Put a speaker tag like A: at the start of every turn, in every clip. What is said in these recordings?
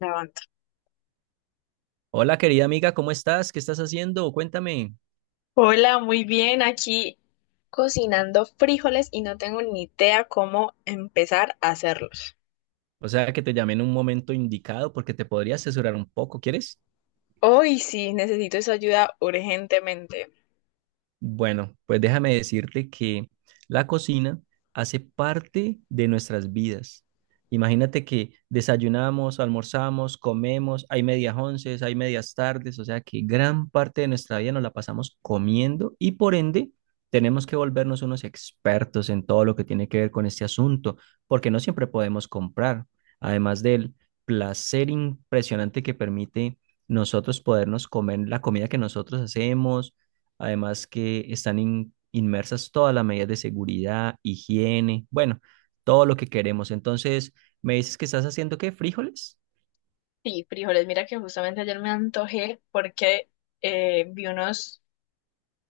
A: La.
B: Hola querida amiga, ¿cómo estás? ¿Qué estás haciendo? Cuéntame.
A: Hola, muy bien. Aquí cocinando frijoles y no tengo ni idea cómo empezar a hacerlos.
B: O sea, que te llamé en un momento indicado porque te podría asesorar un poco, ¿quieres?
A: Hoy sí, necesito esa ayuda urgentemente.
B: Bueno, pues déjame decirte que la cocina hace parte de nuestras vidas. Imagínate que desayunamos, almorzamos, comemos, hay medias onces, hay medias tardes, o sea que gran parte de nuestra vida nos la pasamos comiendo y por ende tenemos que volvernos unos expertos en todo lo que tiene que ver con este asunto, porque no siempre podemos comprar, además del placer impresionante que permite nosotros podernos comer la comida que nosotros hacemos. Además que están inmersas todas las medidas de seguridad, higiene, bueno, todo lo que queremos. Entonces, ¿me dices que estás haciendo qué? ¿Frijoles?
A: Sí, frijoles. Mira que justamente ayer me antojé porque vi unos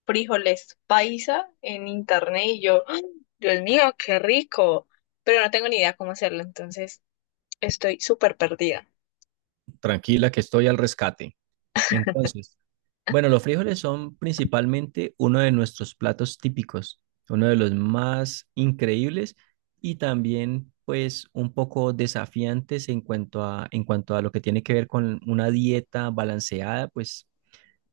A: frijoles paisa en internet y yo, ¡Ah! Dios mío, qué rico. Pero no tengo ni idea cómo hacerlo, entonces estoy súper perdida.
B: Tranquila, que estoy al rescate. Entonces, bueno, los frijoles son principalmente uno de nuestros platos típicos, uno de los más increíbles y también pues un poco desafiantes en cuanto a lo que tiene que ver con una dieta balanceada, pues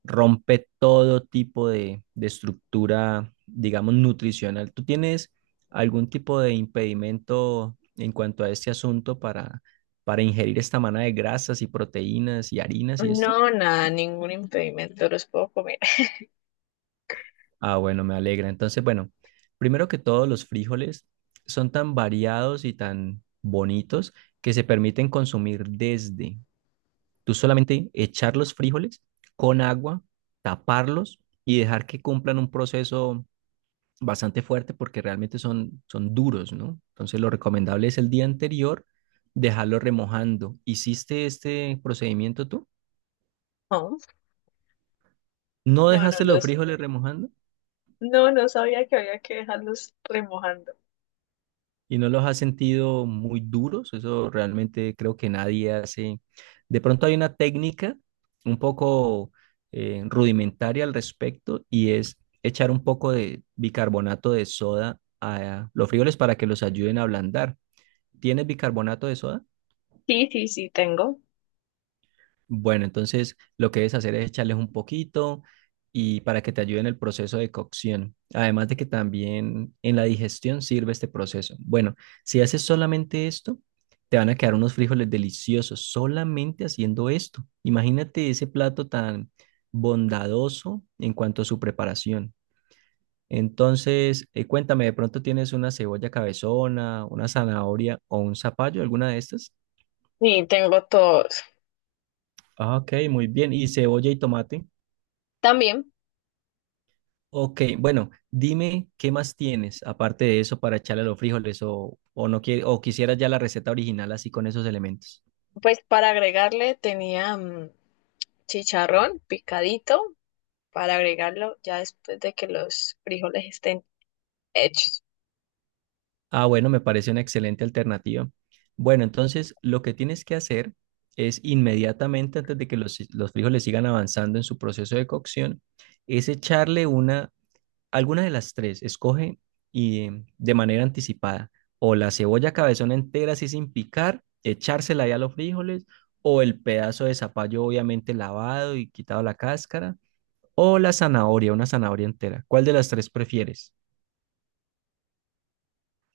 B: rompe todo tipo de estructura, digamos, nutricional. ¿Tú tienes algún tipo de impedimento en cuanto a este asunto para ingerir esta manada de grasas y proteínas y harinas y esto?
A: No, nada, ningún impedimento, los puedo comer.
B: Ah, bueno, me alegra. Entonces, bueno, primero que todo, los frijoles son tan variados y tan bonitos que se permiten consumir desde tú solamente echar los frijoles con agua, taparlos y dejar que cumplan un proceso bastante fuerte porque realmente son duros, ¿no? Entonces lo recomendable es el día anterior dejarlo remojando. ¿Hiciste este procedimiento tú?
A: No,
B: ¿No
A: no, no
B: dejaste los
A: los
B: frijoles remojando?
A: no, no sabía que había que dejarlos remojando.
B: ¿Y no los has sentido muy duros? Eso realmente creo que nadie hace. De pronto hay una técnica un poco rudimentaria al respecto y es echar un poco de bicarbonato de soda a los frijoles para que los ayuden a ablandar. ¿Tienes bicarbonato de soda?
A: Sí, sí, sí, tengo.
B: Bueno, entonces lo que debes hacer es echarles un poquito y para que te ayude en el proceso de cocción. Además de que también en la digestión sirve este proceso. Bueno, si haces solamente esto, te van a quedar unos frijoles deliciosos solamente haciendo esto. Imagínate ese plato tan bondadoso en cuanto a su preparación. Entonces, cuéntame, ¿de pronto tienes una cebolla cabezona, una zanahoria o un zapallo, alguna de estas?
A: Sí, tengo todos.
B: Ah, ok, muy bien. ¿Y cebolla y tomate?
A: También,
B: Ok, bueno, dime qué más tienes aparte de eso para echarle a los frijoles o no quiere o quisieras ya la receta original así con esos elementos.
A: pues para agregarle tenía chicharrón picadito para agregarlo ya después de que los frijoles estén hechos.
B: Ah, bueno, me parece una excelente alternativa. Bueno, entonces lo que tienes que hacer es inmediatamente antes de que los frijoles sigan avanzando en su proceso de cocción, es echarle una. Alguna de las tres, escoge y de manera anticipada, o la cebolla cabezona entera así sin picar, echársela ahí a los frijoles, o el pedazo de zapallo obviamente lavado y quitado la cáscara, o la zanahoria, una zanahoria entera. ¿Cuál de las tres prefieres?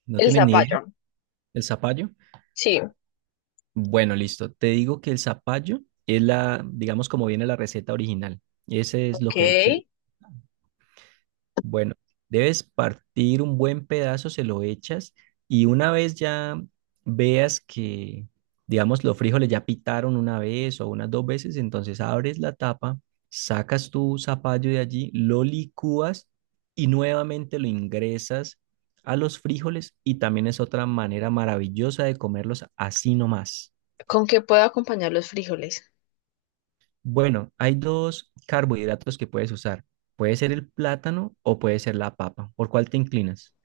B: ¿No
A: El
B: tienes ni idea?
A: zapallo.
B: ¿El zapallo?
A: Sí,
B: Bueno, listo. Te digo que el zapallo es la, digamos, como viene la receta original. Ese es lo
A: ok.
B: que hay que. Bueno, debes partir un buen pedazo, se lo echas y una vez ya veas que, digamos, los frijoles ya pitaron una vez o unas dos veces, entonces abres la tapa, sacas tu zapallo de allí, lo licúas y nuevamente lo ingresas a los frijoles y también es otra manera maravillosa de comerlos así nomás.
A: ¿Con qué puedo acompañar los frijoles?
B: Bueno, hay dos carbohidratos que puedes usar. Puede ser el plátano o puede ser la papa. ¿Por cuál te inclinas?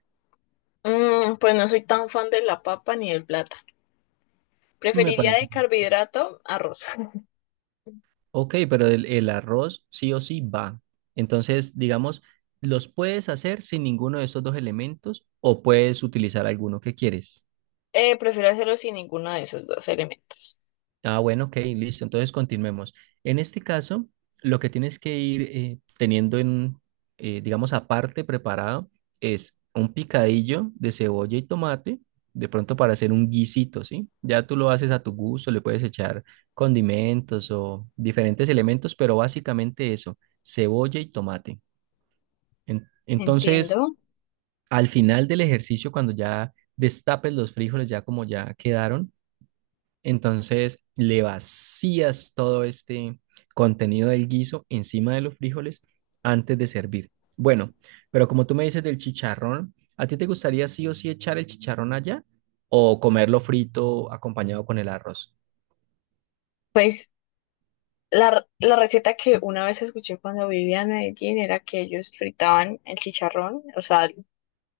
A: Mm, pues no soy tan fan de la papa ni del plátano.
B: Me
A: Preferiría de
B: parece.
A: carbohidrato arroz.
B: Ok, pero el arroz sí o sí va. Entonces, digamos, los puedes hacer sin ninguno de estos dos elementos o puedes utilizar alguno que quieres.
A: Prefiero hacerlo sin ninguno de esos dos elementos.
B: Ah, bueno, ok, listo. Entonces continuemos. En este caso, lo que tienes que ir teniendo en, digamos, aparte preparado es un picadillo de cebolla y tomate, de pronto para hacer un guisito, ¿sí? Ya tú lo haces a tu gusto, le puedes echar condimentos o diferentes elementos, pero básicamente eso, cebolla y tomate. Entonces,
A: Entiendo.
B: al final del ejercicio, cuando ya destapes los frijoles, ya como ya quedaron, entonces le vacías todo este contenido del guiso encima de los frijoles antes de servir. Bueno, pero como tú me dices del chicharrón, ¿a ti te gustaría sí o sí echar el chicharrón allá o comerlo frito acompañado con el arroz?
A: Pues la receta que una vez escuché cuando vivía en Medellín era que ellos fritaban el chicharrón, o sea,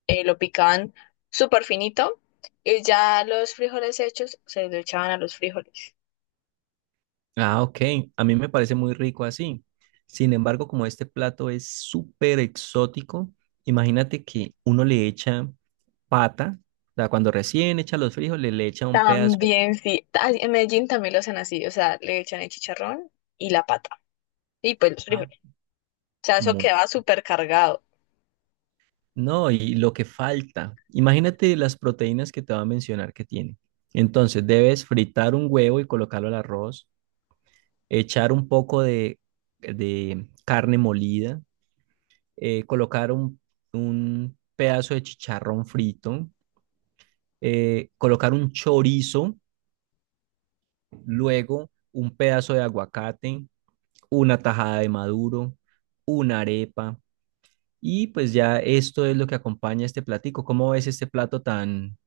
A: lo picaban súper finito y ya los frijoles hechos se lo echaban a los frijoles.
B: Ah, ok. A mí me parece muy rico así. Sin embargo, como este plato es súper exótico, imagínate que uno le echa pata, o sea, cuando recién echa los frijoles, le echa un pedazo de
A: También sí, en Medellín también lo hacen así, o sea, le echan el chicharrón y la pata y pues los
B: pata.
A: frijoles. O sea, eso queda súper cargado.
B: No, y lo que falta. Imagínate las proteínas que te voy a mencionar que tiene. Entonces, debes fritar un huevo y colocarlo al arroz, echar un poco de carne molida, colocar un pedazo de chicharrón frito, colocar un chorizo, luego un pedazo de aguacate, una tajada de maduro, una arepa. Y pues ya esto es lo que acompaña este platico. ¿Cómo ves este plato tan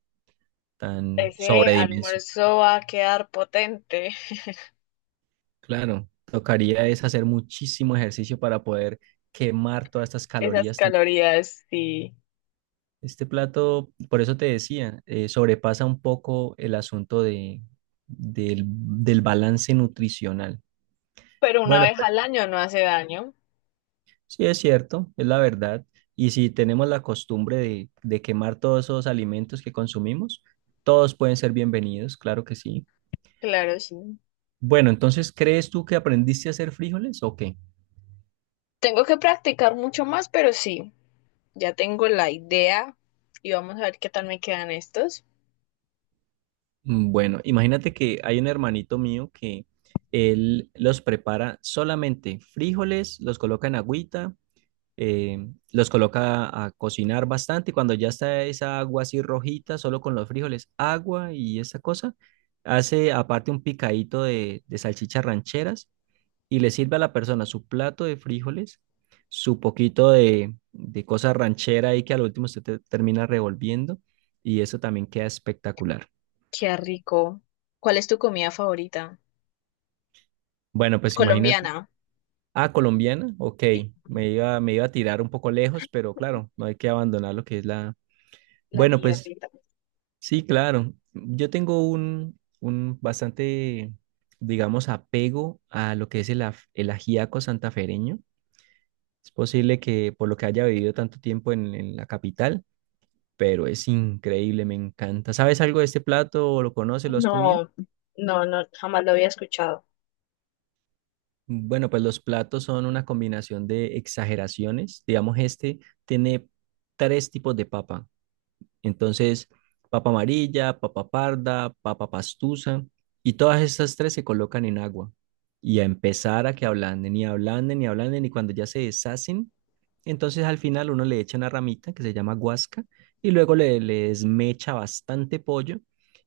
B: tan
A: Ese
B: sobredimensionado?
A: almuerzo va a quedar potente,
B: Claro, tocaría es hacer muchísimo ejercicio para poder quemar todas estas
A: esas
B: calorías.
A: calorías sí,
B: Este plato, por eso te decía, sobrepasa un poco el asunto de, del balance nutricional.
A: pero una
B: Bueno,
A: vez
B: pero
A: al año no hace daño,
B: sí es cierto, es la verdad. Y si tenemos la costumbre de quemar todos esos alimentos que consumimos, todos pueden ser bienvenidos, claro que sí.
A: claro sí.
B: Bueno, entonces, ¿crees tú que aprendiste a hacer frijoles o qué?
A: Tengo que practicar mucho más, pero sí, ya tengo la idea y vamos a ver qué tal me quedan estos.
B: Mm, bueno, imagínate que hay un hermanito mío que él los prepara solamente frijoles, los coloca en agüita, eh, los coloca a cocinar bastante y cuando ya está esa agua así rojita, solo con los frijoles, agua y esa cosa, hace aparte un picadito de salchichas rancheras y le sirve a la persona su plato de frijoles, su poquito de cosa ranchera ahí que al último termina revolviendo y eso también queda espectacular.
A: Qué rico. ¿Cuál es tu comida favorita?
B: Bueno, pues imagínate.
A: Colombiana.
B: Ah, colombiana, ok.
A: Sí,
B: Me iba a tirar un poco lejos, pero claro, no hay que abandonar lo que es la...
A: la
B: Bueno,
A: tía
B: pues
A: Rita.
B: sí, claro. Yo tengo un bastante, digamos, apego a lo que es el, el ajiaco santafereño. Es posible que por lo que haya vivido tanto tiempo en la capital, pero es increíble, me encanta. ¿Sabes algo de este plato? ¿O lo conoces? ¿Lo has comido?
A: No, no, no, jamás lo había escuchado.
B: Bueno, pues los platos son una combinación de exageraciones. Digamos, este tiene tres tipos de papa. Entonces, papa amarilla, papa parda, papa pastusa, y todas estas tres se colocan en agua y a empezar a que ablanden y ablanden y ablanden y cuando ya se deshacen, entonces al final uno le echa una ramita que se llama guasca y luego le desmecha bastante pollo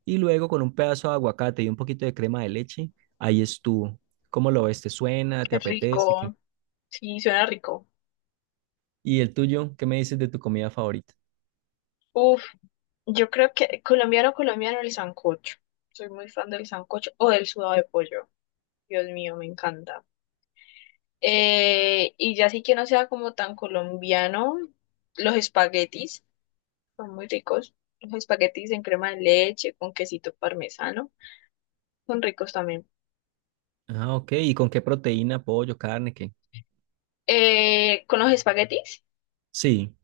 B: y luego con un pedazo de aguacate y un poquito de crema de leche, ahí estuvo. ¿Cómo lo ves? ¿Te suena? ¿Te
A: Qué
B: apetece? ¿Qué?
A: rico. Sí, suena rico.
B: ¿Y el tuyo? ¿Qué me dices de tu comida favorita?
A: Uf, yo creo que colombiano, colombiano, el sancocho. Soy muy fan del sancocho o del sudado de pollo. Dios mío, me encanta. Y ya sí que no sea como tan colombiano, los espaguetis son muy ricos. Los espaguetis en crema de leche, con quesito parmesano, son ricos también.
B: Ah, ok. ¿Y con qué proteína? ¿Pollo? ¿Carne? ¿Qué?
A: Con los espaguetis,
B: Sí.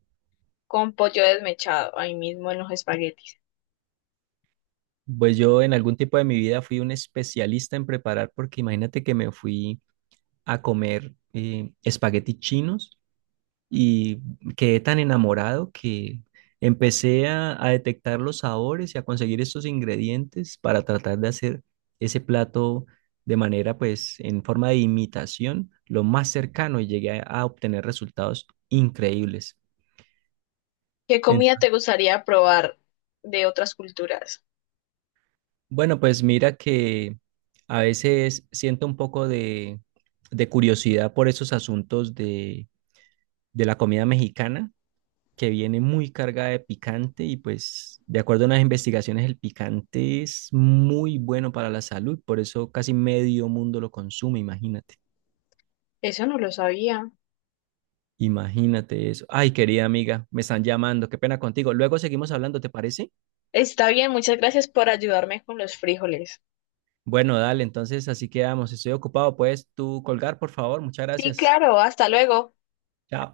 A: con pollo desmechado, ahí mismo en los espaguetis.
B: Pues yo en algún tiempo de mi vida fui un especialista en preparar porque imagínate que me fui a comer espaguetis chinos y quedé tan enamorado que empecé a detectar los sabores y a conseguir estos ingredientes para tratar de hacer ese plato de manera pues en forma de imitación lo más cercano y llegué a obtener resultados increíbles.
A: ¿Qué comida te gustaría probar de otras culturas?
B: Bueno, pues mira que a veces siento un poco de curiosidad por esos asuntos de la comida mexicana, que viene muy cargada de picante y pues de acuerdo a las investigaciones el picante es muy bueno para la salud, por eso casi medio mundo lo consume, imagínate,
A: Eso no lo sabía.
B: imagínate eso. Ay, querida amiga, me están llamando, qué pena contigo. Luego seguimos hablando, ¿te parece?
A: Está bien, muchas gracias por ayudarme con los frijoles.
B: Bueno, dale, entonces así quedamos. Estoy ocupado, puedes tú colgar, por favor. Muchas
A: Sí,
B: gracias.
A: claro, hasta luego.
B: Chao.